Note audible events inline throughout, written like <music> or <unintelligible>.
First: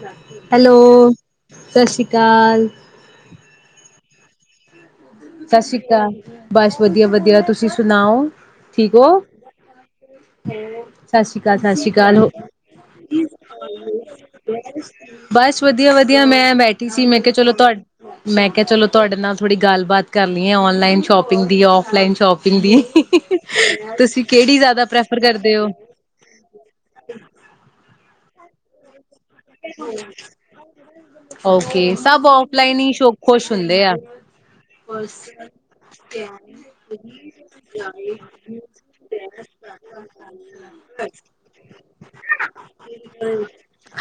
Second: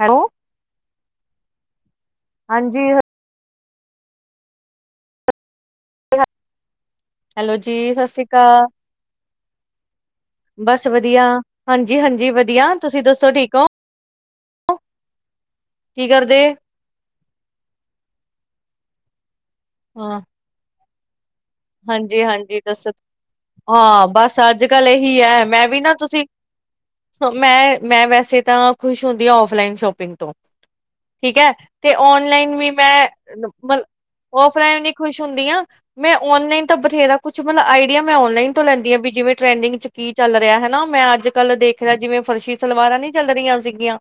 Hello hello ਸਤਿ ਸ਼੍ਰੀ ਅਕਾਲ ਕਾਲ ਹਾਂਜੀ ਸਤਿ ਸ਼੍ਰੀ ਅਕਾਲ ਬਸ ਵਧੀਆ ਵਧੀਆ ਹੈਲੋ ਤੁਸੀਂ ਜੀ ਸਤਿ ਸ੍ਰੀ ਸੁਣਾਓ ਅਕਾਲ ਠੀਕ ਹੋ ਬਸ ਸਤਿ ਵਧੀਆ ਸ੍ਰੀ ਅਕਾਲ ਸਤਿ ਸ੍ਰੀ ਹਾਂਜੀ ਅਕਾਲ ਹੋ ਹਾਂਜੀ ਵਧੀਆ ਤੁਸੀਂ ਦੱਸੋ ਠੀਕ ਹੋ ਬਸ ਵਧੀਆ ਕੀ ਵਧੀਆ ਕਰਦੇ ਮੈਂ ਬੈਠੀ ਸੀ ਮੈਂ ਕਿਹਾ ਚਲੋ ਤੁਹਾ ਮੈਂ ਕਿਹਾ ਚਲੋ ਤੁਹਾਡੇ ਨਾਲ ਥੋੜੀ ਗੱਲ ਬਾਤ ਹਾਂ ਔਨਲਾਈਨ ਸ਼ੋਪਿੰ ਹਾਂਜੀ ਹਾਂਜੀ ਦੱਸੋ ਹਾਂ ਤੁਸੀਂ ਬਸ ਕਿਹੜੀ ਅੱਜ ਜ਼ਿਆਦਾ ਕੱਲ ਪ੍ਰੈਫਰ ਇਹੀ ਹੈ ਕਰਦੇ ਹੋ? ਮੈਂ ਵੀ ਨਾ ਤੁਸੀਂ ਮੈਂ ਮੈਂ ਵੈਸੇ ਤਾਂ ਖੁਸ਼ ਹੁੰ ਔਫਲੈਣ ਸ਼ੋਪਿੰਗ ਤੋਂ ਠੀਕ ਹੈ ਤੇ ਓਕੇ, ਸਭ ਆਨਲਾਈਨ ਵੀ ਔਫਲਾਈਨ ਹੀ ਸ਼ੋ ਖੁਸ਼ ਮੈਂ ਹੁੰਦੇ ਆ। ਔਫਲੈਨ ਖੁਸ਼ ਹੁੰਦੀ ਆ ਮੈਂ ਨਹੀਂ ਤਾਂ ਬਥੇਰਾ ਕੁਛ ਮਤਲਬ ਆਈਡੀਆ ਮੈਂ ਔਨਲਾਈਨ ਤੋਂ ਲੈਂਦੀ ਹਾਂ ਵੀ ਜਿਵੇਂ ਟਰੈਂਡਿੰਗ ਚ ਕੀ ਚੱਲ ਰਿਹਾ ਹੈਾ। ਮੈਂ ਅੱਜ ਕੱਲ ਦੇਖ ਰਿਹਾ ਜਿਵੇਂ ਫਰਸ਼ੀ ਸਲਵਾਰਾਂ ਨੀ ਚੱਲ ਰਹੀਆਂ ਸੀਗੀਆਂ।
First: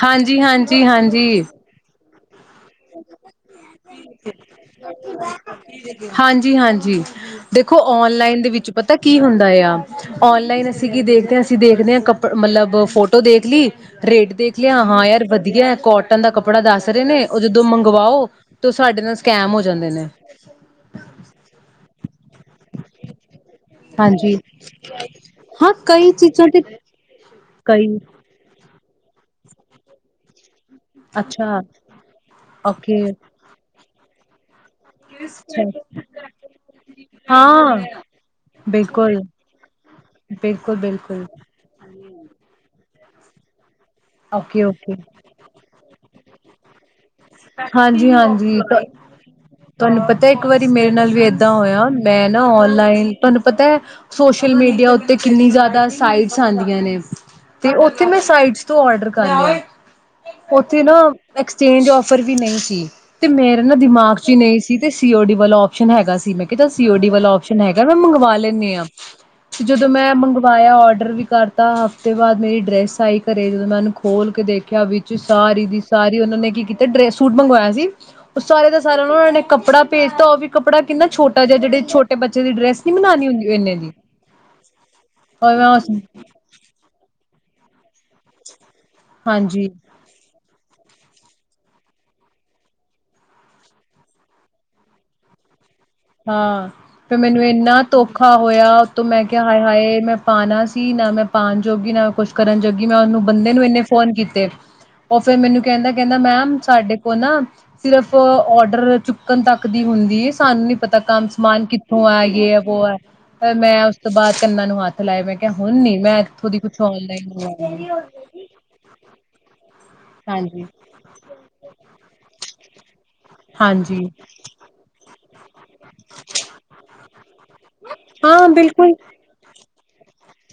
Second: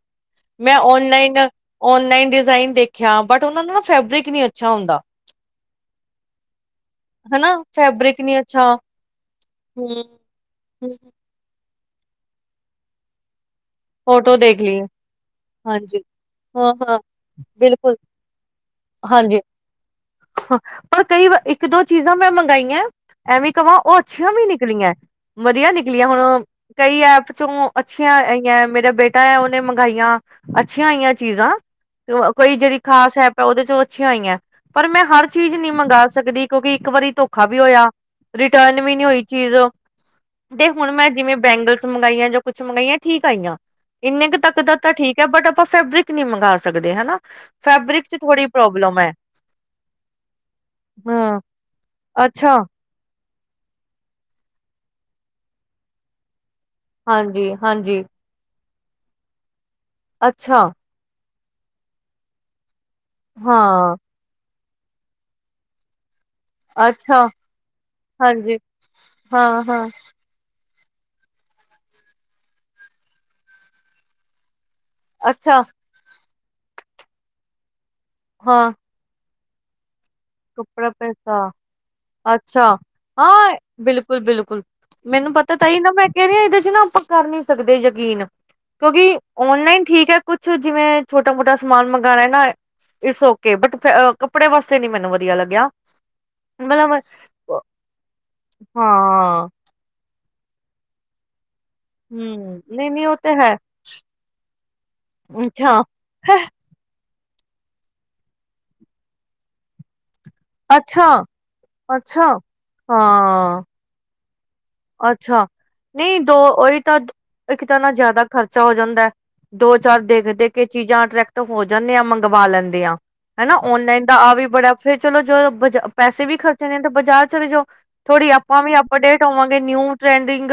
ਮੈਂ ਹਾਂਜੀ-ਹਾਂਜੀ, ਹਾਂਜੀ। ਔਨਲਾਈਨ ਹਾਂਜੀ ਦਾ ਔਨਲਾਈਨ ਦੇਖਿਆ ਬਟ ਉਹਨਾਂ ਦਾ ਨਾ ਫੈਬਰਿਕ ਨਹੀਂ ਅੱਛਾ ਹੁੰਦਾ। ਹਾਂਜੀ ਹਾਂਜੀ ਹਨਾ ਦੇਖੋ ਫੈਬਰਿਕ ਨੀ ਔਨਲਾਈਨ ਦੇ ਵਿੱਚ ਅੱਛਾ ਪਤਾ ਕੀ ਹੁੰਦਾ ਆ, ਹੂੰ ਔਨਲਾਈਨ ਅਸੀਂ ਕੀ ਦੇਖਦੇ ਹਾਂ ਅਸੀਂ ਦੇਖ ਲੇਸ ਕੱਪੜ ਮਤਲਬ ਫੋਟੋ ਦੇਖ ਲਈ। ਰੇਟ ਫੋਟੋ ਦੇਖ ਲਈ ਲਿਆ ਹਾਂ ਯਾਰ ਵਧੀਆ, ਹਾਂਜੀ ਕੋਟਨ ਦਾ ਕੱਪੜਾ ਦੱਸ ਹਾਂ-ਹਾਂ ਰਹੇ ਨੇ। ਓਥੋਂ ਬਿਲਕੁਲ ਮੰਗਵਾਓ ਤੇ ਸਾਡੇ ਨਾਲ ਹਾਂਜੀ ਸਕੈਮ ਹੋ ਜਾਂਦੇ ਨੇ। ਪਰ ਕਈ ਵਾਰ ਇੱਕ ਦੋ ਚੀਜ਼ਾਂ ਮੈਂ ਮੰਗਾਈਆਂ ਐਵੇਂ ਕਵਾਂ ਉਹ ਅੱਛੀਆਂ ਹਾਂਜੀ ਵੀ ਨਿਕਲੀਆਂ, ਵਧੀਆ ਹਾਂ ਨਿਕਲੀਆਂ ਕਈ ਹੁਣ ਚੀਜ਼ਾਂ ਤੇ ਕਈ ਐਪ ਚੋਂ ਕਈ ਅੱਛੀਆਂ ਆਇਆਂ ਮੇਰਾ ਬੇਟਾ ਹੈ ਉਹਨੇ ਮੰਗਾਈਆਂ ਅੱਛੀਆਂ ਆਈਆਂ, ਚੀਜ਼ਾਂ ਅੱਛਾ ਤੇ ਕੋਈ ਜਿਹੜੀ ਓਕੇ ਖਾਸ ਐਪ ਉਹਦੇ ਚ ਅਛਿਆ ਆਇਆ ਪਰ ਮੈਂ ਹਰ ਚੀਜ਼ ਅੱਛਾ ਨੀ ਮੰਗ ਸਕਦੀ ਕਿਉਂਕਿ ਇੱਕ ਵਾਰੀ ਧੋਖਾ ਵੀ ਹਾਂ ਹੋਇਆ। ਰਿਟਰਨ ਵੀ ਨੀ ਬਿਲਕੁਲ ਹੋਈ ਚੀਜ਼। ਤੇ ਬਿਲਕੁਲ ਹੁਣ ਮੈਂ ਬਿਲਕੁਲ ਜਿਵੇਂ ਬੈਂਗਲਜ਼- ਮੰਗਾਈਆਂ, ਜੌ ਕੁਛ ਮੰਗਾਈਆਂ ਠੀਕ ਆਈਆਂ। ਇੰਨੇ ਕੁ ਤੱਕ ਓਕੇ ਦਾ ਤਾਂ ਓਕੇ ਠੀਕ ਹੈ ਬਟ ਆਪਾਂ ਫ਼ਬ੍ਰਿਕ ਨਹੀਂ, ਮੰਗਵਾ ਸਕਦੇ ਹਨਾ? ਫੈਬਰਿਕ ਹਾਂਜੀ, ਚ ਥੋੜ੍ਹੀ ਹਾਂਜੀ। ਪ੍ਰੋਬਲਮ ਹੈ ਤੁਹਾਨੂੰ ਪਤਾ ਇੱਕ ਵਾਰੀ ਮੇਰੇ ਨਾਲ ਵੀ ਹਾਂ ਏਦਾਂ ਹੋਇਆ ਮੈਂ ਨਾ ਅੱਛਾ। ਔਨਲਾਈਨ ਤੁਹਾਨੂੰ ਪਤਾ ਹੈ ਸੋਸ਼ਲ ਮੀਡੀਆ ਉੱਤੇ ਕਿੰਨੀ ਜ਼ਿਆਦਾ ਸਾਈਡਜ਼ ਜਾਂਦੀਆਂ ਨੇ ਹਾਂਜੀ, ਤੇ ਹਾਂਜੀ ਉੱਥੇ ਮੈਂ ਸਾਈਡਸ ਤੂੰ ਔਰਡਰ ਕਰ ਦੇ। ਅੱਛਾ ਓਥੇ ਨਾ ਐਕਸਚੇਂ ਵਸ ਸਫ਼ਰ ਵੀ ਨਹੀਂ ਸੀ। ਤੇ ਮੇਰੇ ਨਾ ਹਾਂ, ਦਿਮਾਗ ਚ ਹੀ ਨਹੀਂ ਸੀ ਜੀ ਅਤੇ ਸੀ ਓ ਡੀ ਵੱਲੋਂ ਓਪਸ਼ਨ ਹੈਗਾ ਸੀ ਮੈਂ ਸੀਓ ਡੀ ਅੱਛਾ ਵਾਲਾ ਸ਼ਨ ਹੈਗਾ ਮੈਂ ਮੰਗਵਾ ਹਾਂਜੀ ਲੈਂਦੀ ਹਾਂ ਹਾਂ, ਤੇ ਹਾਂ ਜਦੋਂ ਮੈਂ ਮੰਗਵਾਇਆ ਡਰ ਵੀ ਕਰਤਾ ਹਫ਼ਤੇ ਬਾਅਦ ਮੇਰੀ ਡਰੈੱਸ ਆਈ ਘਰੇ ਜਦੋਂ ਮੈਂ ਉਹਨੂੰ ਖੋਲ ਕੇ ਦੇਖ ਆ ਵਿੱਚ ਅੱਛਾ ਸਾਰੀ ਦੀ ਸਾਰੀ ਉਹਨਾਂ ਨੇ ਅਤੇ ਡਰੈਸ ਸੂਟ ਮੰਗਵਾਇਆ ਸੀ ਉਹ ਸਾਰੇ ਹਾਂ ਦਾ ਸਾਰਿਆਂ ਉਹਨਾਂ ਨੇ ਕਪੜਾ ਕੱਪੜਾ ਪੈਸਾ ਛੋਟੇ ਬੱਚੇ ਦੀ ਅੱਛਾ ਡਰੈਸ ਨੀ ਬਣਾਉਣੀ ਹੁੰਦੀ ਹਾਂ ਇੰਨੇ ਦੀ ਬਿਲਕੁਲ ਬਿਲਕੁਲ ਮੈਨੂੰ ਪਤਾ ਤ ਹੀ ਨਾ ਮੈਂ ਕਹਿ ਹ ਇਹਦੇ ਚ ਨਾ ਆਪਾਂ ਕਰਨੀ ਸਕਦੇ ਯਕੀਨ ਕਿਉਂਕਿ ਹਾਂਜੀ ਔਨਲਾਈਨ ਠੀਕ ਹੈ ਕੁਛ ਜਿਵੇਂ ਛੋਟਾ ਮੋਟਾ ਸਮਾਨ ਮੰਗਵਾਉਣਾ ਨਾ ਇਟਸ ਓਕੇ ਬਟ ਕੱਪੜੇ ਵਾਸਤੇ ਨੀ ਮੈਨੂੰ ਵਧੀਆ ਲੱਗਿਆ ਹਾਂ ਮਤਲਬ ਫ ਮੈਨੂੰ ਇੰਨਾ ਧੋਖਾ ਹੋਇਆ ਉਤੋਂ ਮੈਂ ਕਿਹਾ ਹਾਂ ਹਾਏ ਹਾਏ ਮੈਂ ਪਾਣਾ ਸੀ ਨਾ ਮੈਂ ਪਾਉਣ ਜੋਗੀ ਨਾ ਕੁਛ ਕਰਨ ਹਮ ਜੋਗੀ ਨਹੀਂ, ਮੈਂ ਨਹੀਂ ਉਹ ਉਹਨੂੰ ਤੇ ਬੰਦੇ ਹੈ ਨੂੰ ਇੰਨੇ ਫੋਨ ਕੀਤੇ ਉਹ ਫਿਰ ਮੈਨੂੰ ਅੱਛਾ, ਕਹਿੰਦਾ ਕਹਿੰਦਾ ਮੈਮ ਸਾਡੇ ਨਾ ਸਿਰਫ ਔਡਰ ਚੁੱਕਣ ਤੱਕ ਦੀ ਹੁੰਦੀ ਹੈ ਪਤਾ ਅੱਛਾ, ਕੰਮ ਸਮਾਨ ਕਿੱਥੋਂ ਆ ਅੱਛਾ ਇਹ ਹੈ ਵੋ ਹੈ ਫ ਹਾਂ ਮੈਂ ਉਸ ਤੋਂ ਬਾਅਦ ਕੰਨਾਂ ਨੂੰ ਹੱਥ ਲਾਏ ਮੈਂ ਅੱਛਾ ਕਿਹਾ ਹੁਣ ਨੀ ਮੈਂ ਨਹੀਂ ਦੋ ਇੱਥੋਂ ਦੀ ਉਹੀ ਕੁਛ ਤਾਂ ਔਨਲਾਈਨ ਇੱਕ ਤਾਂ ਮੰਗਵਾਉਂਗੀ ਨਾ ਜ਼ਿਆਦਾ ਖਰਚਾ ਹੋ ਜਾਂਦਾ ਦੋ ਚਾਰ ਦੇਖਦੇ ਕੇ ਹਾਂਜੀ ਚੀਜ਼ਾਂ ਅਟਰ੍ਰੈਕਟਿਵ ਹੋ ਜਾਂਦੇ ਆ ਮੰਗਵਾ ਲੈਂਦੇ <unintelligible> ਹਨਾ ਔਨਲਾਈਨ ਹਾਂਜੀ ਦਾ ਆ ਵੀ ਬੜਾ ਫੇਰ ਚਲੋ ਜੋ ਪੈਸੇ ਵੀ ਖਰਚੇਣੇ ਤੇ ਬਾਜਾਰ ਚਲੇ ਜਾ ਥੋੜ੍ਹੀ ਹਾਂ ਆਪਾਂ ਵੀ ਬਿਲਕੁਲ ਅਪਡੇਟ ਆਵਾਂਗੇ ਨਿਊ ਟਰੈਂਡਿੰਗ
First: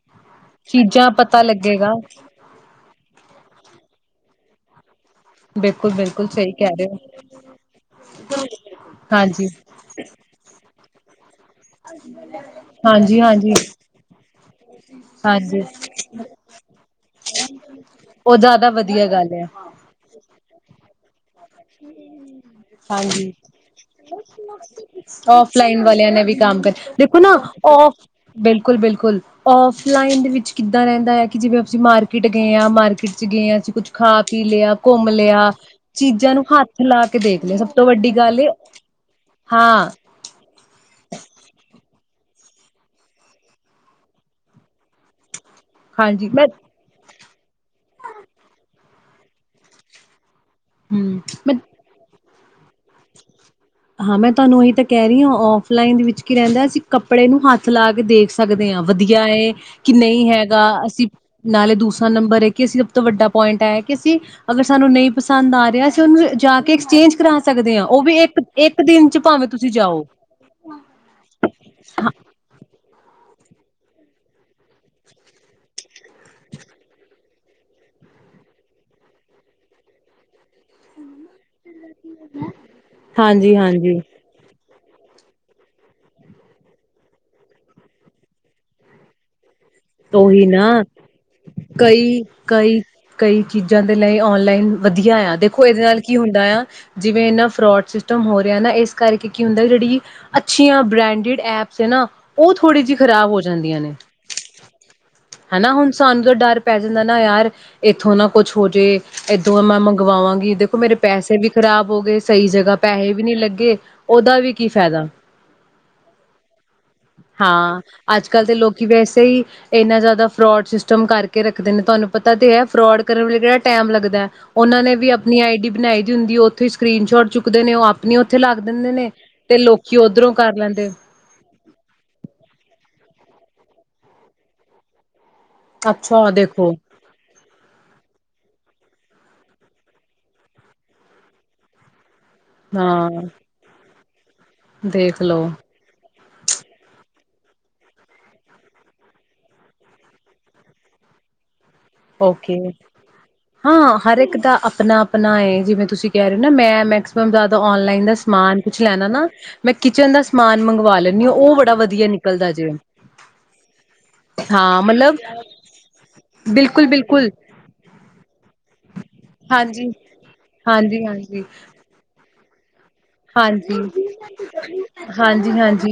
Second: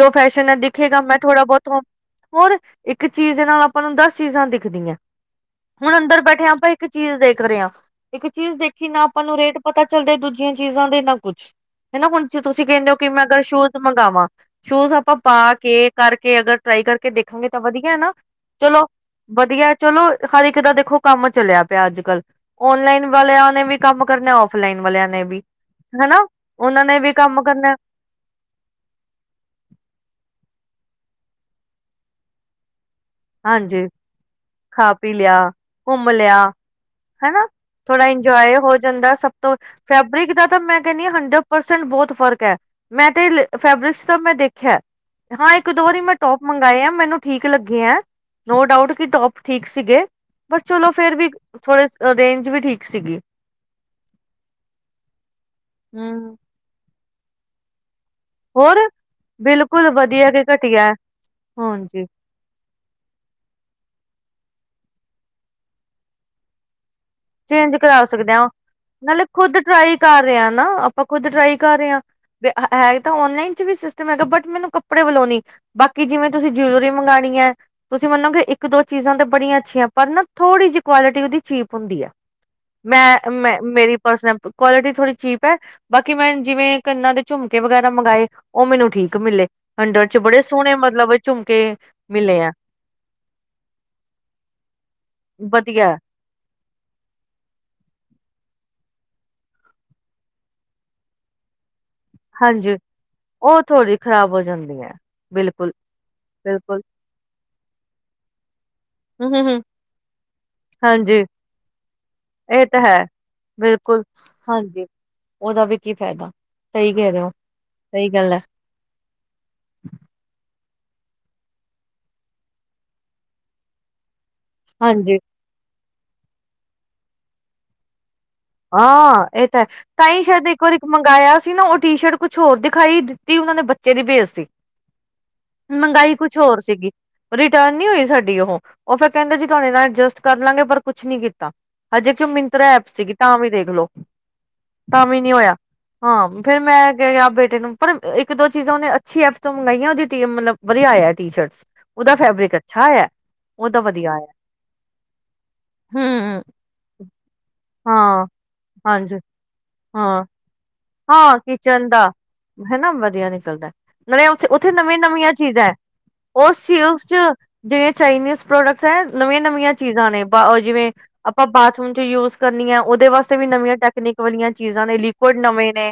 ਜੋ ਫੈਸ਼ਨ ਹੈ ਦਿਖੇਗਾ ਚੀਜ਼ਾਂ ਮੈਂ ਪਤਾ ਥੋੜਾ ਬਹੁਤ ਲੱਗੇਗਾ ਹੋਰ ਇੱਕ ਚੀਜ਼ ਦੇ ਨਾਲ ਆਪਾਂ ਨੂੰ ਦਸ ਚੀਜ਼ਾਂ ਦਿਖਦੀਆਂ ਬਿਲਕੁਲ ਹੁਣ ਅੰਦਰ ਬਿਲਕੁਲ ਬੈਠੇ ਸਹੀ ਆਪਾਂ ਕਹਿ ਇੱਕ ਰਹੇ ਹੋ ਚੀਜ਼ ਦੇਖ ਰਹੇ ਹਾਂ ਇੱਕ ਚੀਜ਼ ਦੇਖੀ ਨਾ ਆਪਾਂ ਨੂੰ ਹਾਂਜੀ ਰੇਟ ਪਤਾ ਚੱਲਦਾ ਦੂਜੀਆਂ ਚੀਜ਼ਾਂ ਦੇ ਨਾ ਕੁਛ ਹਨਾ, ਹੁਣ ਜੋਤੁਸੀਂ ਕਹਿੰਨੇ ਓ ਮੈਂ ਅਗਰ ਹਾਂਜੀ-ਹਾਂਜੀ, ਸ਼ੂਜ ਮੰਗਾਵਾਂ, ਸ਼ੂਜ ਆਪਾਂ ਪਾ ਹਾਂਜੀ ਕੇ ਹਾਂਜੀ ਕਰਕੇ, ਅਗਰ ਟ੍ਰਾਈ ਕਰਕੇ ਦੇਖਾਂਗੇ, ਤਾਂ ਵਧੀਆ ਨਾ, ਉਹ ਜ਼ਿਆਦਾ ਚਲੋ ਵਧੀਆ ਗੱਲ ਆ। ਵਧੀਆ ਚਲੋ ਹਰ ਇੱਕ ਦਾ ਦੇਖੋ ਕੰਮ ਚਲਿਆ ਪਿਆ ਅੱਜ ਕੱਲ, ਔਨਲਾਈਨ ਹਾਂਜੀ, ਵਾਲਿਆਂ ਨੇ ਵੀ ਕੰਮ ਕਰਨਾ, ਔਫਲਾਈਨ ਵਾਲਿਆਂ ਨੇ ਵੀ, ਔਫਲਾਈਨ ਵਾਲਿਆਂ ਹੈਨਾ, ਉਹਨਾਂ ਨੇ ਵੀ ਕੰਮ ਕਰਨਾ ਬਿਲਕੁਲ, ਬਿਲਕੁਲ, ਔਫਲਾਈਨ ਵੀ ਵਿੱਚ ਕਿੱਦਾਂ ਰਹਿੰਦਾ ਐ, ਕਿ ਜਿਵੇਂ ਅਸੀਂ ਮਾਰਕੀਟ ਗਏ ਆਂ, ਮਾਰਕੀਟ 'ਚ ਗਏ ਆਂ, ਅਸੀਂ ਹਾਂਜੀ ਕੁੱਛ ਖਾ-ਪੀ ਲਿਆ, ਖਾ ਘੁੰਮ ਪੀ ਲਿਆ, ਘੁੰਮ ਚੀਜ਼ਾਂ ਲਿਆ ਨੂੰ ਹੱਥ ਲਾ ਕੇ ਦੇਖ ਹਨਾ? ਲਿਆ ਸਭ ਤੋਂ ਥੋੜਾ ਵੱਡੀ ਗੱਲ ਏ ਇੰਜੋਏ ਹੋ ਜਾਂਦਾ ਸਭ ਤੋਂ, ਹਾਂ, ਫੈਬਰਿਕ ਦਾ ਤਾਂ ਮੈਂ ਕਹਿੰਦੀ ਹਾਂ ਹੰਡਰਡ ਪਰਸੈਂਟ ਬਹੁਤ ਫ਼ਰਕ ਐ, ਮੈਂ ਤੇ ਲੇ ਫੈਬਰਿਕਸ ਤੋਂ ਮੈਂ ਦੇਖਿਆ। ਹਾਂ ਇੱਕ ਦੋ ਵਾਰੀ ਮੈਂ ਟੋਪ ਮੰਗਾਏ ਆ, ਮੈਨੂੰ ਠੀਕ ਲੱਗੇ ਆ ਨੋ ਡਾਊਟ ਕਿ ਟੋਪ ਠੀਕ ਸੀਗੇ ਬਟ ਚਲੋ ਹੂੰ ਫੇਰ ਵੀ ਮੈਂ ਥੋੜੇ ਰੇਂਜ ਵੀ ਠੀਕ ਸੀਗੀ। ਹਾਂ ਮੈਂ ਤੁਹਾਨੂੰ ਇਹੀ ਤਾਂ ਕਹਿ ਰਹੀ ਹਾਂ, ਔਫਲਾਈਨ ਦੇ ਵਿੱਚ ਕੀ ਹਮ ਰਹਿੰਦਾ ਸੀ ਕੱਪੜੇ ਨੂੰ ਹੱਥ ਲਾ ਕੇ ਦੇਖ ਸਕਦੇ ਆਂ, ਹੋਰ ਵਧੀਆ ਏ ਬਿਲਕੁਲ ਕਿ ਨਹੀਂ ਵਧੀਆ ਹੈਗਾ, ਘਟੀਆ ਅਸੀਂ ਨਾਲੇ ਹਾਂਜੀ ਦੂਸਰਾ ਨੰਬਰ ਇਹ ਕਿ ਅਸੀਂ ਸਭ ਤੋਂ ਵੱਡਾ ਪੁਆਇੰਟ ਆਇਆ ਕਿ ਅਸੀਂ ਅਗਰ ਸਾਨੂੰ ਨਹੀਂ ਪਸੰਦ ਆ ਰਿਹਾ, ਅਸੀਂ ਉਹਨੂੰ ਜਾ ਕੇ ਐਕਸਚੇਂਜ ਕਰਾ ਚੇਂਜ ਸਕਦੇ ਆ, ਉਹ ਕਰਾ ਵੀ ਸਕਦੇ ਹਾਂ ਇੱਕ ਇੱਕ ਦਿਨ ਚ ਨਾਲੇ ਭਾਵੇਂ ਖੁਦ ਤੁਸੀਂ ਟਰਾਈ ਜਾਓ ਕਰ ਰਹੇ ਆਂ ਨਾ, ਆਪਾਂ ਖੁਦ ਟਰਾਈ ਕਰ ਰਹੇ ਆਂ। ਵੇ ਆਹ ਹੈ ਤਾਂ ਔਨਲਾਈਨ 'ਚ ਵੀ ਸਿਸਟਮ ਹੈਗਾ, ਬਟ ਮੈਨੂੰ ਕੱਪੜੇ ਵਲੋਂ ਨੀ, ਬਾਕੀ ਜਿਵੇਂ ਤੁਸੀਂ ਜੁਲਰੀ ਮੰਗਾਣੀ ਐ, ਤੁਸੀਂ ਮੰਨੋਗੇ ਇੱਕ ਦੋ-ਚੀਜ਼ਾਂ ਤੇ ਬੜੀਆਂ ਅੱਛੀਆਂ, ਪਰ ਨਾ ਥੋੜ੍ਹੀ ਜਿਹੀ ਕੁਆਲਿਟੀ ਉਹਦੀ ਚੀਪ ਹੁੰਦੀ ਐ। ਮੈਂ, ਹਾਂਜੀ ਮੈਂ, ਮੇਰੀ ਹਾਂਜੀ ਪਰਸਨ ਕੁਆਲਿਟੀ ਥੋੜੀ ਚੀਪ ਐ, ਬਾਕੀ ਮੈਂ ਜਿਵੇਂ ਕੰਨਾਂ ਦੇ ਝੁਮਕੇ ਵਗੈਰਾ ਮੰਗਵਾਏ, ਉਹ ਮੈਨੂੰ ਠੀਕ ਮਿਲੇ। ਹੰਡਰਡ ਚ ਬੜੇ ਉਹੀ ਨਾ, ਸੋਹਣੇ ਮਤਲਬ ਝੁਮਕੇ ਕਈ, ਮਿਲੇ ਆ ਕਈ, ਕਈ ਚੀਜ਼ਾਂ ਦੇ ਲਈ ਔਨਲਾਈਨ ਵਧੀਆ ਆ, ਦੇਖੋ ਇਹਦੇ ਵਧੀਆ ਨਾਲ ਕੀ ਹੁੰਦਾ ਆ ਜਿਵੇਂ ਇਹਨਾ ਫਰੋਡ ਸਿਸਟਮ ਹੋ ਰਿਹਾ ਨਾ, ਇਸ ਕਰਕੇ ਕੀ ਹੁੰਦਾ ਜਿਹੜੀ ਅੱਛੀਆਂ ਬ੍ਰੈਂਡਿਡ ਐਪ ਸ ਨਾ, ਉਹ ਹਾਂਜੀ ਥੋੜ੍ਹੀ ਜਿਹੀ ਖ਼ਰਾਬ ਹੋ ਉਹ ਜਾਂਦੀਆਂ ਨੇ। ਥੋੜ੍ਹੀ ਖ਼ਰਾਬ ਹੋ ਜਾਂਦੀ ਹੈ ਹੈਨਾ, ਬਿਲਕੁਲ ਹੁਣ ਸਾਨੂੰ ਤਾਂ ਡਰ ਪੈ ਬਿਲਕੁਲ ਜਾਂਦਾ ਨਾ ਯਾਰ, ਇੱਥੋਂ ਨਾ ਕੁਛ ਹੋ ਜੇ ਹਮ ਹਮ ਹਮ ਏਦੋਂ ਮੈਂ ਮੰਗਵਾਵਾਂਗੀ, ਦੇਖੋ ਮੇਰੇ ਹਾਂਜੀ ਪੈਸੇ ਵੀ ਖਰਾਬ ਹੋ ਗਏ, ਸਹੀ ਇਹ ਜਗ੍ਹਾ ਤਾਂ ਹੈ ਪੈਹੇ ਵੀ ਨੀ ਲੱਗੇ, ਬਿਲਕੁਲ ਉਹਦਾ ਵੀ ਕੀ ਹਾਂਜੀ ਫਾਇਦਾ। ਉਹਦਾ ਵੀ ਕੀ ਫਾਇਦਾ ਸਹੀ ਕਹਿ ਰਹੇ ਹੋ ਹਾਂ, ਸਹੀ ਅੱਜ ਗੱਲ ਹੈ ਕੱਲ ਦੇ ਲੋਕੀ ਵੈਸੇ ਹੀ ਇੰਨਾ ਜ਼ਿਆਦਾ ਫਰੌਡ ਸਿਸਟਮ ਕਰਕੇ ਰੱਖਦੇ ਨੇ, ਤੁਹਾਨੂੰ ਪਤਾ ਤੇ ਹੈ ਫਰੌਡ ਕਰਨ ਵੇਲੇ ਕਿਹੜਾ ਟਾਈਮ ਲੱਗਦੈ। ਉਹਨਾਂ ਨੇ ਵੀ ਹਾਂਜੀ ਆਪਣੀ ਆਈ ਡੀ ਬਣਾਈ ਦੀ ਹੁੰਦੀ, ਉਹ ਉੱਥੇ ਸਕਰੀਨ ਸ਼ੋਟ ਚੁੱਕਦੇ ਨੇ ਉਹ ਆਪ ਹਾਂ ਇਹ ਤਾਂ ਤਾਂ ਹੀ ਉੱਧਰੋਂ ਸ਼ਾਇਦ ਕਰ ਇੱਕ ਵਾਰ ਇੱਕ ਲੈਂਦੇ ਮੰਗਾਇਆ ਸੀ ਨਾ ਉਹ ਟੀ ਸ਼ਰਟ ਕੁਛ ਹੋਰ ਦਿਖਾਈ ਦਿਤ ਤੇ ਉਹਨਾਂ ਦੇ ਬੱਚੇ ਦੇ ਪੇਜ ਤੇ। ਮੰਗਾਈ ਅੱਛਾ ਕੁਛ ਹੋਰ ਦੇਖੋ ਸੀਗੀ ਰਿਟਰਨ ਨਹੀਂ ਹੋਈ ਸਾਡ ਉਹ ਉਹ ਫਿਰ ਕਹਿੰਦੇ ਜੀ ਤੁਹਾਨੇ ਤਾਂ ਐਡਜਸਟ ਕਰ ਲਾਂਗੇ ਪਰ ਕੁਛ ਨੀ ਕੀਤਾ ਹਜੇ ਮਿੰਤਰਾ ਐਪ ਹਾਂ ਸੀਗੀ ਤਾਂ ਵੀ ਦੇਖਲੋ ਤਾਂ ਵੀ ਦੇਖ ਨੀ ਲਓ ਹੋਇਆ, ਹਾਂ ਫੇਰ ਮੈਂ ਕਯਾ ਬੇੇ ਪਰ ਇੱਕ ਦੋ ਚੀਜ਼ਾਂ ਉਹਨੇ ਅੱਛੀ ਐੱਪ ਤੋਂ ਮੰਗਆਂ ਉਹ ਮਤਲਬ ਵਧੀਆ ਆਇਆ ਟੀ ਸ਼ਰਟਸ ਉਹਦਾ ਓਕੇ ਫੈਬਰਿਕ ਅੱਛਾ ਆਇਆ ਉਹਦਾ ਹਾਂ ਵਧੀਆ ਹਰ ਇੱਕ ਦਾ ਆਪਣਾ ਆਪਣਾ ਹੈ ਜਿਵੇਂ ਤੁਸੀਂ ਆਇਆ ਕਹਿ ਰਹੇ ਹੋ ਹਮ ਨਾ ਮੈਂ ਮੈਕਸੀਮਮ ਜ਼ਿਆਦਾ ਔਨਲਾਈਨ ਦਾ ਹਾਂ, ਸਮਾਨ ਕੁਛ ਲੈਣਾ ਹਾਂਜੀ, ਨਾ ਮੈਂ ਕਿਚਨ ਦਾ ਹਾਂ, ਸਮਾਨ ਮੰਗ ਹਾਂ ਕਿਚਨ ਦਾ ਹਨਾ ਵਧੀਆ ਨਿਕਲਦਾ ਨੇ ਉਥੇ ਉੱਥੇ ਹਾਂ ਨਵੀਂ ਮਤਲਬ ਨਵੀਆਂ ਚੀਜ਼ਾਂ ਹੈ ਉਸ ਚ ਬਿਲਕੁਲ ਚ ਬਿਲਕੁਲ ਜਿਹੜੇ ਚਾਈਨੀਜ਼ ਪ੍ਰੋਡਕਟਸ ਹੈ ਨਵੀਆਂ ਨਵੀਆਂ ਹਾਂਜੀ, ਚੀਜ਼ਾਂ ਨੇ ਜਿਵੇਂ ਹਾਂਜੀ, ਹਾਂਜੀ, ਆਪਾਂ ਬਾਥਰੂਮ ਚ ਯੂ ਕਰਨੀਆਂ ਉਹ ਦੇ ਵਾਸਤੇ ਵੀ ਨਵੀਆਂ ਹਾਂਜੀ, ਟੈਕਨੀਕ ਵਾਲੀਆਂ ਚੀਜ਼ਾਂ ਨੇ ਲਿਕੁਡ ਨਵੇਂ ਨੇ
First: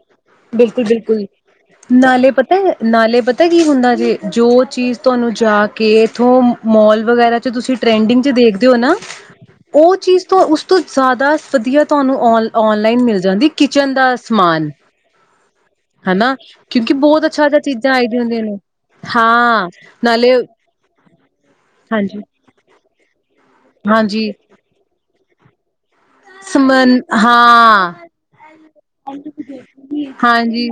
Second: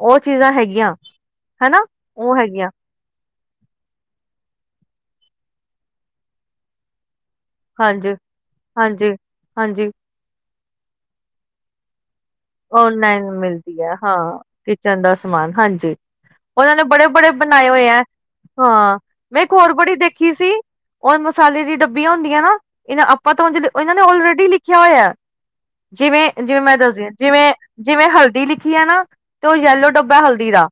ਉਹ ਚੀਜ਼ਾਂ ਹੈਗੀਆਂ ਹਨਾ ਨਾਲੇ ਉਹ ਪਤਾ ਹੈਗੀਆਂ ਨਾਲੇ ਪਤ ਪਤਾਂ ਕੀ ਹੁੰਦਾ ਜੇ ਜੋ ਚੀਜ਼ ਤੁਹਾਨੂੰ ਜਾ ਕੇ ਇੱਥੋਂ ਮੋਲ ਵਗੈਰਾ ਤੁਸੀਂ ਹਾਂਜੀ, ਟਰੈਂਡਿੰਗ ਚ ਦੇਖਦੇ ਹੋ ਨਾ ਹਾਂਜੀ, ਹਾਂਜੀ ਉਹ ਚੀਜ਼ ਤੋਂ ਉਸ ਤੋਂ ਜ਼ਿਆਦਾ ਵਧੀਆ ਤੁਹਾਨੂੰ ਔਨ ਔਨਲਾਈਨ ਮਿਲ ਓਨਲਾਈਨ ਜਾਂਦੀ ਮਿਲਦੀ ਕਿਚਨ ਹੈ ਦਾ ਹਾਂ ਸਮਾਨ ਕਿਚਨ ਦਾ ਸਮਾਨ ਹਾਂਜੀ ਹਨਾ ਉਹਨਾਂ ਨੇ ਕਿਉਂਕਿ ਬਹੁਤ ਬੜੇ-ਬੜੇ ਅੱਛਾ ਅੱਛਾ ਬਣਾਏ ਹੋਏ ਚੀਜ਼ਾਂ ਹੈ ਆਈ ਦੀਆਂ ਹੁੰਦੀਆਂ ਨੇ ਹਾਂ ਮੈਂ ਇੱਕ ਹਾਂ ਹੋਰ ਬੜੀ ਦੇਖੀ ਨਾਲੇ ਸੀ ਉਹ ਮਸਾਲੇ ਦੀ ਡੱਬੀਆਂ ਹਾਂਜੀ ਹੁੰਦੀਆਂ ਨਾ ਇਹਦਾਂ ਆਪ ਪਤਾ ਇਹਨਾਂ ਨੇ ਹਾਂਜੀ ਆਲਰੇੜੀ ਲਿਖਿਆ ਹੋਇਆ। ਜਿਵੇਂ ਜਿਵੇਂ ਮੈਂ ਸਮਨ ਦੱਸਦੀ ਜਿਵੇਂ ਹਾਂ ਜਿਵੇਂ ਹਲਦੀ ਲਿਖੀ ਆ ਨਾ ਤੇ ਉਹ ਯੈਲੋ ਡੱਬਾ ਹਲਦੀ ਦਾ ਹਾਂਜੀ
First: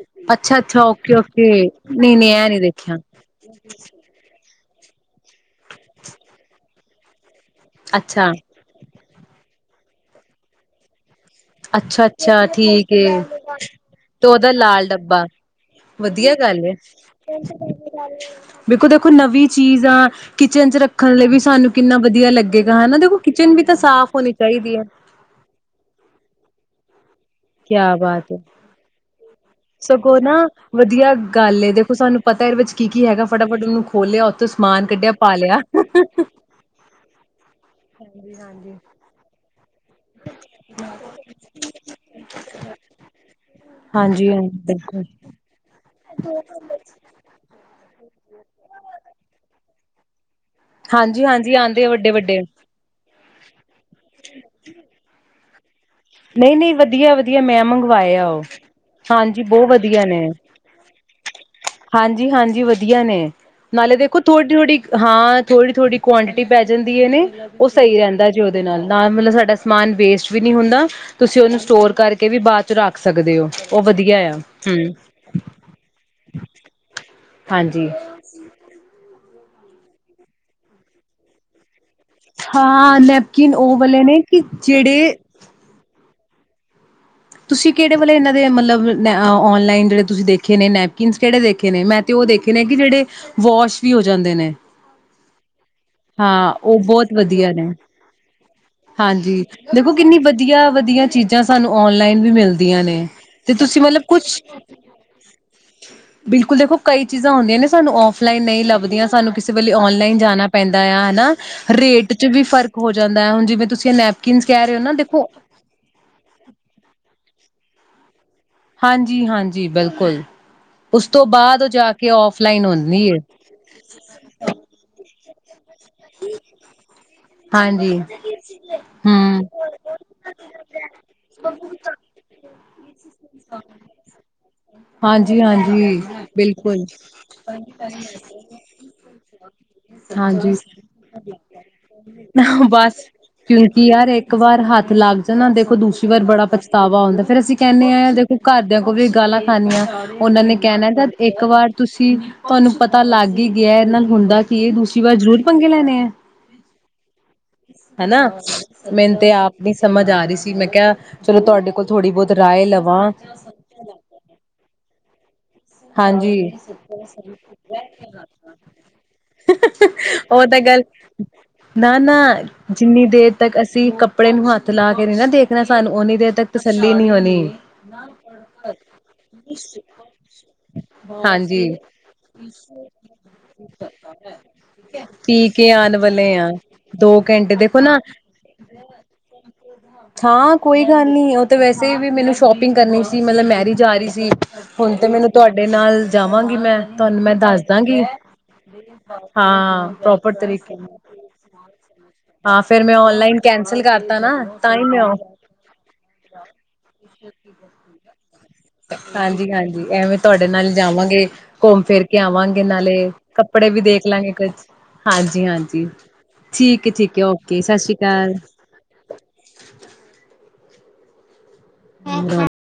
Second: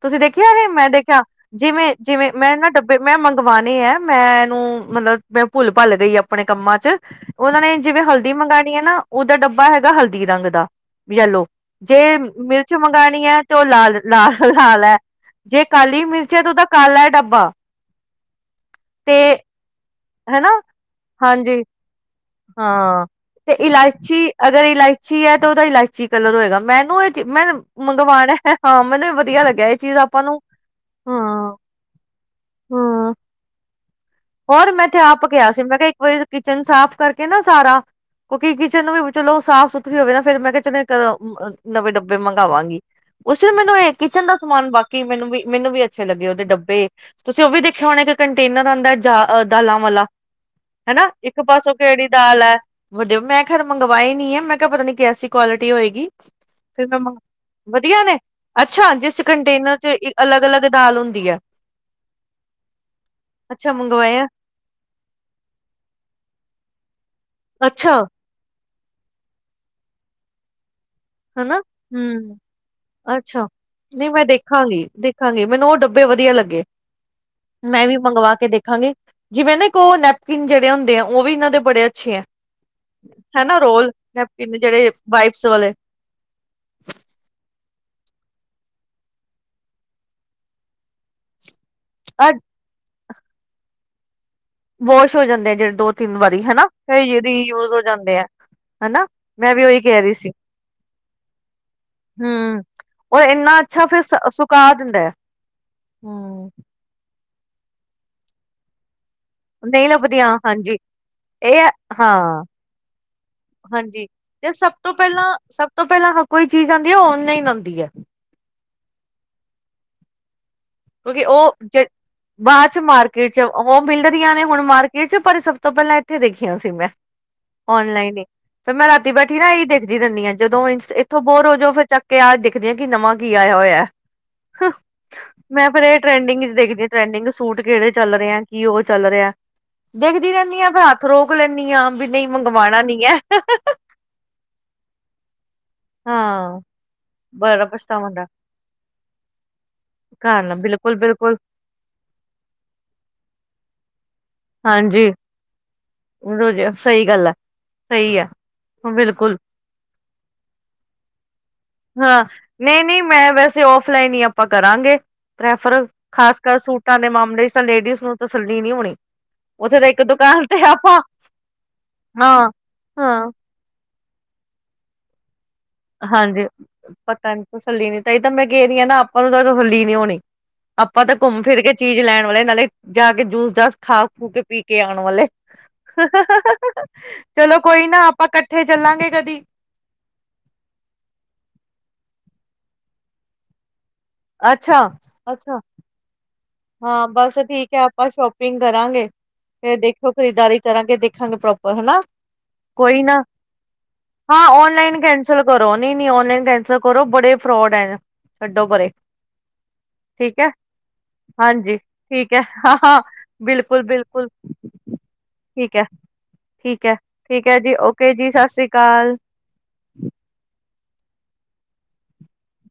ਤੁਸੀਂ ਦੇਖਿਆ ਇਹ ਅੱਛਾ-ਅੱਛਾ, ਮੈਂ ਦੇਖਿਆ ਓਕੇ-ਓਕੇ, ਜਿਵੇਂ ਜਿਵੇਂ ਨਹੀਂ-ਨਹੀਂ ਐ ਮੈਂ ਨੀ ਨਾ ਦੇਖਿਆ। ਡੱਬੇ ਮੈਂ ਮੰਗਵਾਣੇ ਆ ਮੈਂ ਮੈਂ ਇਹਨੂੰ ਮਤਲਬ ਮੈਂ ਪੁਲ-ਪਾਲ ਗਈ ਆਪਣੇ ਕੰਮਾਂ ਚ ਉਹਨਾ ਨੇ ਜਿਵੇਂ ਅੱਛਾ, ਹਲਦੀ ਮੰਗਵਾਉਣੀ ਹੈ ਨਾ ਉਹਦਾ ਡੱਬਾ ਹੈਗਾ ਹਲਦੀ ਰੰਗ ਦਾ। ਯੈਲੋ ਜੇ ਅੱਛਾ-ਅੱਛਾ ਮਿਰਚ ਠੀਕ ਮੰਗਵਾਉਣੀ ਹੈ ਉਹ ਲਾਲ ਤੇ ਉਹਦਾ ਲਾਲ ਹੈ ਡੱਬਾ ਜੇ ਕਾਲੀ ਮਿਰਚ ਵਧੀਆ ਤੇ ਗੱਲ ਉਹਦਾ ਹੈ ਕਾਲਾ ਡੱਬਾ ਦੇੇਖੋ-ਦੇਖੋ ਤੇ ਨਵੀਂ ਚੀਜ਼ ਆ ਹਨਾ ਕਿਚਨ ਚ ਰੱਖਣ ਲਈ ਵੀ ਹਾਂਜੀ ਸਾਨੂੰ ਕਿੰਨਾ ਵਧੀਆ ਲੱਗੇਗਾ ਹਨਾ, ਹਾਂ, ਦੇਖੋ ਤੇ ਕਿਚਨ ਵੀ ਤਾਂ ਸਾਫ਼ ਇਲਾਇਚੀ ਹੋਣੀ ਅਗਰ ਚਾਹੀਦੀ ਐ। ਇਲਾਇਚੀ ਹੈ ਤਾਂ ਉਹਦਾ ਇਲਾਇਚੀ ਕਲਰ ਹੋਏਗਾ। ਮੈਨੂੰ ਇਹ ਚੀ- ਮੈਂ ਕਿਆ ਬਾਤ ਮੰਗਵਾਉਣਾ ਹੈ, ਹਾਂ ਮੈਨੂੰ ਇਹ ਵਧੀਆ ਲੱਗਿਆ ਇਹ ਚੀਜ਼ ਸਗੋਂ ਆਪਾਂ ਨਾ ਨੂੰ ਵਧੀਆ ਹਾਂ ਗੱਲ ਏ ਦੇਖੋ ਸਾਨੂੰ ਪਤਾ ਇਹਦੇ ਵਿੱਚ ਕੀ ਕੀ ਹਾਂ ਹੈਗਾ ਫਟਾਫਟ ਉਹਨੂੰ ਖੋਲਿਆ ਉੱਥੋਂ ਹੋਰ ਮੈਂ ਸਮਾਨ ਇੱਥੇ ਕੱਢਿਆ ਆਪ ਪਾ ਕਿਹਾ ਲਿਆ। ਸੀ, ਮੈਂ ਕਿਹਾ ਇੱਕ ਵਾਰੀ ਕਿਚਨ ਸਾਫ਼ ਕਰਕੇ ਨਾ ਸਾਰਾ, ਕਿਉਂਕਿ ਹਾਂਜੀ-ਹਾਂਜੀ। ਕਿਚਨ ਨੂੰ ਵੀ ਚਲੋ ਸਾਫ਼ ਸੁਥਰਾ ਤੁਸੀਂ ਹੋਵੇ ਨਾ ਫੇਰ ਮੈਂ ਕਿਹਾ ਚਲੋ <unintelligible> ਨਵੇਂ ਡੱਬੇ ਮੰਗਵਾਂਗੀ, ਉਸ ਮੈਨੂੰ ਇਹ ਕਿਚਨ ਦਾ ਹਾਂਜੀ-ਹਾਂਜੀ, ਸਮਾਨ ਬਾਕੀ ਬਿਲਕੁਲ, ਮੈਨੂੰ ਵੀ ਮੈਨੂੰ ਵੀ ਅੱਛੇ ਲੱਗੇ ਉਹਦੇ ਡੱਬੇ, ਤੁਸੀਂ ਉਹ ਵੀ ਦੇਖਿਆ ਹੋਣਾ। ਇੱਕ ਕੰਟੇਨਰ ਆਉਂਦਾ ਦਾ ਆ ਦਾਲਾਂ ਵਾਲਾ ਹਨਾ ਇੱਕ ਹਾਂਜੀ-ਹਾਂਜੀ ਪਾਸੋਂ ਆਂਦੇ ਆ ਕਿਹੜੀ ਵੱਡੇ-ਵੱਡੇ। ਦਾਲ ਹੈ, ਵਧੀਆ ਮੈਂ ਖੈਰ ਮੰਗਵਾਈ ਨੀ ਆ, ਮੈਂ ਕਿਹਾ ਪਤਾ ਨੀ ਕੈਸੀ ਕੁਆਲਿਟੀ ਹੋਏ ਗੀ ਨਹੀਂ ਨਹੀਂ ਫਿਰ ਮੈਂ ਵਧੀਆ ਵਧੀਆ ਵਧੀਆ ਮੰਗਵਾਏ ਨੇ ਆ ਉਹ ਅੱਛਾ ਜਿਸ ਹਾਂਜੀ ਬਹੁਤ ਕੰਟੇਨਰ ਚ ਵਧੀਆ ਨੇ ਅਲੱਗ ਅਲੱਗ ਦਾਲ ਹੁੰਦੀ। <unintelligible> ਹਾਂਜੀ, ਹਾਂਜੀ ਵਧੀਆ ਨੇ। ਅੱਛਾ ਨਾਲੇ ਦੇਖੋ ਮੰਗਵਾਇਆ ਥੋੜੀ ਥੋੜੀ ਹਾਂ, ਥੋੜੀ ਥੋੜੀ ਕੁਆਂਟਿਟੀ ਪੈ ਜਾਂਦੀ। ਦਿੰਦੀਆਂ ਨੇ ਅੱਛਾ <unintelligible> ਤੇ ਨਾਲ ਨਾਲ ਮਤਲਬ ਸਾਡਾ ਸਮਾਨ ਵੇਸਟ ਵੀ ਨਹੀਂ ਹੁੰਦਾ। ਤੁਸੀਂ ਹਨਾ, ਉਹਨੂੰ ਸਟੋਰ ਕਰਕੇ ਹੂੰ, ਵੀ ਬਾਅਦ ਚ ਰੱਖ ਸਕਦੇ ਅੱਛਾ ਹੋ ਉਹ ਨਹੀਂ ਵਧੀਆ ਮੈਂ ਆ ਹਮ ਦੇਖਾਂਗੀ, ਦੇਖਾਂਗੀ ਮੈਨੂੰ ਉਹ ਡੱਬੇ ਵਧੀਆ ਲੱਗੇ। ਮੈਂ ਹਾਂਜੀ ਵੀ ਮੰਗਵਾ ਕੇ ਦੇਖਾਂਗੀ। ਜਿਵੇਂ ਨਾ ਇੱਕ ਉਹ ਨੈਪਕਿਨ ਜਿਹੜੇ ਹੁੰਦੇ ਆ, ਉਹ ਵੀ ਇਹਨਾਂ ਦੇ ਬੜੇ ਅੱਛੇ ਹੈ ਹਾਂ, ਨੈਪਕਿਨ ਹਨਾ ਉਹ ਰੋਲ ਵਾਲੇ ਨੇ ਕਿ ਨੈਪਕਿਨ ਜਿਹੜੇ ਵਾਈਪਸ <unintelligible> ਤੁਸੀਂ ਕਿਹੜੇ ਵਾਲੇ ਇਹਨਾਂ ਦੇ ਮਤਲਬ, ਆਨਲਾਈਨ ਜਿਹੜੇ ਤੁਸੀਂ ਦੇਖੇ ਨੇ ਨੈਪਕਿਨ ਕਿਹੜੇ ਦੇਖੇ ਦੇਖੇ ਨੇ, ਮੈਂ ਤੇ ਉਹ ਅ ਦੇਖੇ ਨੇ ਕਿ ਜਿਹੜੇ, ਵਾਸ਼ ਵੀ ਹੋ ਜਾਂਦੇ ਨੇ। ਵਾਸ਼ ਹੋ ਜਾਂਦੇ ਆ ਜਿਹੜੇ ਦੋ ਤਿੰਨ ਵਾਰੀ ਹਾਂ ਹਨਾ, ਉਹ ਬਹੁਤ ਵਧੀਆ ਰੀਯੂਜ ਨੇ ਹੋ ਜਾਂਦੇ ਆ ਹਨਾ, ਹਾਂਜੀ ਮੈਂ ਵੀ ਉਹੀ ਦੇਖੋ ਕਹਿ ਰਹੀ ਸੀ। ਆਨਲਾਇਨ ਵੀ ਹੂੰ ਮਿਲਦੀਆਂ ਨੇ, ਔਰ ਤੇ ਇੰਨਾ ਤੁਸੀਂ ਅੱਛਾ ਫਿਰ ਮਤਲਬ ਕੁਛ, ਸੁਕਾ ਦਿੰਦਾ ਹੈ। ਬਿਲਕੁਲ ਦੇਖੋ ਕਈ ਚੀਜ਼ਾਂ ਹੁੰਦੀਆਂ ਨੇ ਸਾਨੂੰ ਔਫਲਾਈਨ ਨਹੀਂ ਲੱਭਦੀਆਂ। ਸਾਨੂੰ ਕਿਸੇ ਵੇ ਨਹੀਂ ਆਨਲਾਈਨ ਲੱਭਦੀਆਂ ਜਾਣਾ ਹਾਂਜੀ ਪੈਂਦਾ ਆ, ਹਨਾ ਇਹ ਰੇਟ ਹਾਂ ਚ ਵੀ ਫਰਕ ਹੋ ਜਾਂਦਾ, ਹੁਣ ਜਿਵੇ ਤੁਸੀਂ ਹਾਂਜੀ ਨੈਪਕਿਨ ਤੇ ਕਹਿ ਸਭ ਰਹੇ ਹੋੋ, ਜਾਂਦੀ ਆ ਆਨਲਾਇਨ ਆਂਉਦੀ ਹੈ। ਹਾਂਜੀ-ਹਾਂਜੀ, ਬਿਲਕੁਲ। ਉਸ ਕਿਉਂਕਿ ਤੋਂ ਉਹ ਬਾਅਦ ਜੇ ਜਾ ਕੇ ਔਫਲਾਈਨ ਬਾਅਦ ਚ ਹੁੰਦੀ ਹੈ ਮਾਰਕੀਟ ਚ ਹੋ ਮਿਲਰੀਆਂ ਨੇ ਹੁਣ ਮਾਰਕੀਟ ਚ, ਪਰ ਤੋਂ ਪਹਿਲਾਂ ਇੱਥੇ ਦੇਖੀਆਂ ਸੀ ਮੈਂ ਹਾਂਜੀ ਔਨਲਾਈਨ ਹੀ, ਫਿਰ ਮੈਂ ਰਾਤੀ ਬੈਠੀ ਹਮ ਨਾ ਇ ਦੇਖਦੀ ਰਿੰਦੀ ਹਾਂ। ਜਦੋਂ ਉੱਥ ਬੋਰ ਹੋ ਜਾੳ ਫਿਰ ਚੱਕ ਆ ਦੇਖ ਕਿ ਨਵਾਂ ਕੀ ਆਇਆ ਹੋਇਆ। ਹਾਂਜੀ ਮੈਂ ਫਿਰ ਹਾਂਜੀ ਇਹ ਟਰੈਂਡਿੰਗ ਚ ਦੇਖਦੀ ਬਿਲਕੁਲ ਹਾਂ, ਟਰੈਂਡਿੰਗ ਸੂਟ ਕਿਹੜੇ ਚੱਲ ਰਿਹੇ ਆ ਕੀ ਉਹ ਚੱਲ ਰਿਹਾ ਦੇਖਦੀ ਰਹਿੰਦੀ ਹ ਹਾਂਜੀ ਵੀ ਹੱਥ ਰੋਕ ਲੇਨੀਆ ਬਸ ਕਿਉਂਕਿ ਯਾਰ ਇੱਕ ਵਾਰ ਹੱਥ ਲੱਗ ਜਾਣਾ ਦੇਖੋ ਦੂਸਰੀ ਵਾਰ ਬੜਾ ਹਾਂ ਪਛਤਾਵਾ ਹਉਂਦਾ। ਫੇਰ ਅਸੀਂ ਬੜਾ ਕਹਿੰਦੇ ਪਛਤਾਵਾ ਹਾਂ ਹੁੰਦਾ ਦੇਖੋ ਘਰਦਿਆਂ ਕੋਲ ਵੀ ਗਾਲਾਂ ਖਾਨਣੀਆਂ ਘਰ ਉਹਨਾਂ ਨਾ ਨੇ ਕਹਿਣਾ ਬਿਲਕੁਲ ਜ ਬਿਲਕੁਲ ਇੱਕ ਵਾਰ ਤੁਸੀਂ ਤੁਹਾਨੂੰ ਪਤਾ ਲੱਗ ਹੀ ਗਿਆ ਗਏ ਨਾ ਹੁੰਦਾ ਕੀ ਇਹ ਦੂਸਰੀ ਹਾਂਜੀ ਵਾਰ ਜ਼ਰੂਰ ਪੰਗੇ ਲੈਣੇ ਆ ਰੋਜ਼ ਸਹੀ ਗੱਲ ਹੈ ਸਹੀ ਹਨਾ ਹੈ ਮੈਨੂੰ ਤੇ ਬਿਲਕੁਲ ਆਪ ਨ ਸਮਝ ਆ ਰਹੀ ਸੀ ਮੈਂ ਕਿਹਾ ਚਲੋ ਤੁਹਾਡੇ ਕੋਲ ਥੋੜ੍ਹੀ ਹਾਂ ਬਹੁਤ ਰਾਏ ਨਹੀਂ ਲਵਾਂ ਨਹੀਂ ਮੈਂ ਵੈਸੇ ਔਫਲਾਈਨ ਹੀ ਆਪਾਂ ਕਰਾਂਗੇ ਪ੍ਰੈਫਰ ਹਾਂਜੀ ਖਾਸ ਕਰ ਸੂਟਾਂ ਦੇ ਮਾਮਲੇ ਚ ਤਾਂ ਲੇਡੀਜ਼ ਨੂੰ ਤਸੱਲੀ ਨਹੀਂ ਹੋਣੀ ਉੱਥੇ ਤਾਂ ਇੱਕ ਉਹ ਦੁਕਾਨ ਤਾਂ ਤੇ ਗੱਲ ਆਪਾਂ ਨਾ ਨਾ ਹਾਂ ਜਿੰਨੀ ਦੇਰ ਹਾਂ ਤੱਕ ਅਸੀਂ ਕੱਪੜੇ ਨੂੰ ਹੱਥ ਲਾ ਕੇ ਨਾ ਦੇਖ ਹਾਂਜੀ ਪਤਾ ਨੀ ਤਸੱਲੀ ਨੀ ਤ ਤਾਂ ਮੈਂ ਕਹਿਦੀ ਹਾਂ ਨਾ ਆਪਾਂ ਨੂੰ ਤਾਂ ਤਸੱਲੀ ਨੀ ਹੋਣੀ ਆਪਾਂ ਤਾਂ ਘੁੰਮ ਫਿਰ ਕੇ ਹਾਂਜੀ ਚੀਜ਼ ਲੈਣ ਵਾਲੇ ਨਾਲੇ ਜਾ ਕੇ ਜੂਸ ਜਸ ਖਾ ਖੂ ਕੇ ਪੀ ਕੇ ਆਉਣ ਵਾਲੇ ਪੀ ਕੇ ਆਣ ਵਾਲੇ ਆ ਦੋ ਘੰਟੇ ਚਲੋ ਦੇਖੋ ਕੋਈ ਨਾ ਆਪਾਂ ਇਕੱਠੇ ਚੱਲਾਂਗੇ ਕਦੀ ਹਾਂ ਕੋਈ ਗੱਲ ਨਹੀਂ ਉਹ ਤਾਂ ਵੈਸੇ ਵੀ ਮੈਨੂੰ ਸ਼ੋਪਿੰਗ ਕਰਨੀ ਸੀ ਮਤਲਬ ਮੈਰਿਜ ਜਾ ਰਹੀ ਸੀ ਅੱਛਾ ਹੁਣ ਤੇ ਮੈਨੂੰ ਅੱਛਾ ਤੁਹਾਡੇ ਨਾਲ ਜਾਵਾਂਗੇ ਹਾਂ ਬਸ ਠੀਕ ਹੈ ਆਪਾਂ ਸ਼ੋਪਿੰਗ ਕਰਾਂਗੇ ਤੇ ਹਾਂ ਦੇਖਿਓ ਪ੍ਰੋਪਰ ਖਰੀਦਦਾਰੀ ਤਰੀਕੇ ਕਰਾਂਗੇ ਨਾਲ ਦੇਖਾਂਗੇ ਪ੍ਰੋਪਰ ਹਨਾ ਹਾਂ ਫੇਰ ਮੈਂ ਕੋਈ ਨਾ ਔਨਲਾਈਨ ਕੈਂਸਲ ਕਰਤਾ ਨਾ ਹਾਂ ਤਾਂ ਹੀ ਓਨਲਾਈਨ ਮੈਂ ਕੈਂਸਲ ਕਰੋ ਨਹੀਂ ਨੀ ਓਨਲਾਈਨ ਕੈਂਸਲ ਕਰੋ ਬੜੇ ਫਰੋਡ ਹੈ ਪਰੇ ਹਾਂਜੀ ਹਾਂਜੀ ਐਵੇਂ ਠੀਕ ਤੁਹਾਡੇ ਹੈ ਨਾਲ ਜਾਵਾਂਗੇ ਹਾਂਜੀ ਘੁੰਮ ਫਿਰ ਕੇ ਠੀਕ ਹੈ ਆਵਾਂਗੇ ਹਾਂ ਨਾਲੇ ਹਾਂ ਕੱਪੜੇ ਵੀ ਬਿਲਕੁਲ ਦੇਖ ਬਿਲਕੁਲ ਲਾਂਗੇ ਕੁਝ ਹਾਂਜੀ ਠੀਕ ਹੈ ਹਾਂਜੀ ਠੀਕ ਠੀਕ ਹੈ ਓਕੇ ਜੀ ਸਤਿ ਸ਼੍ਰੀ ਓਕੇ ਜੀ ਅਕਾਲ ਸਤਿ ਸ੍ਰੀ ਅਕਾਲ ਹ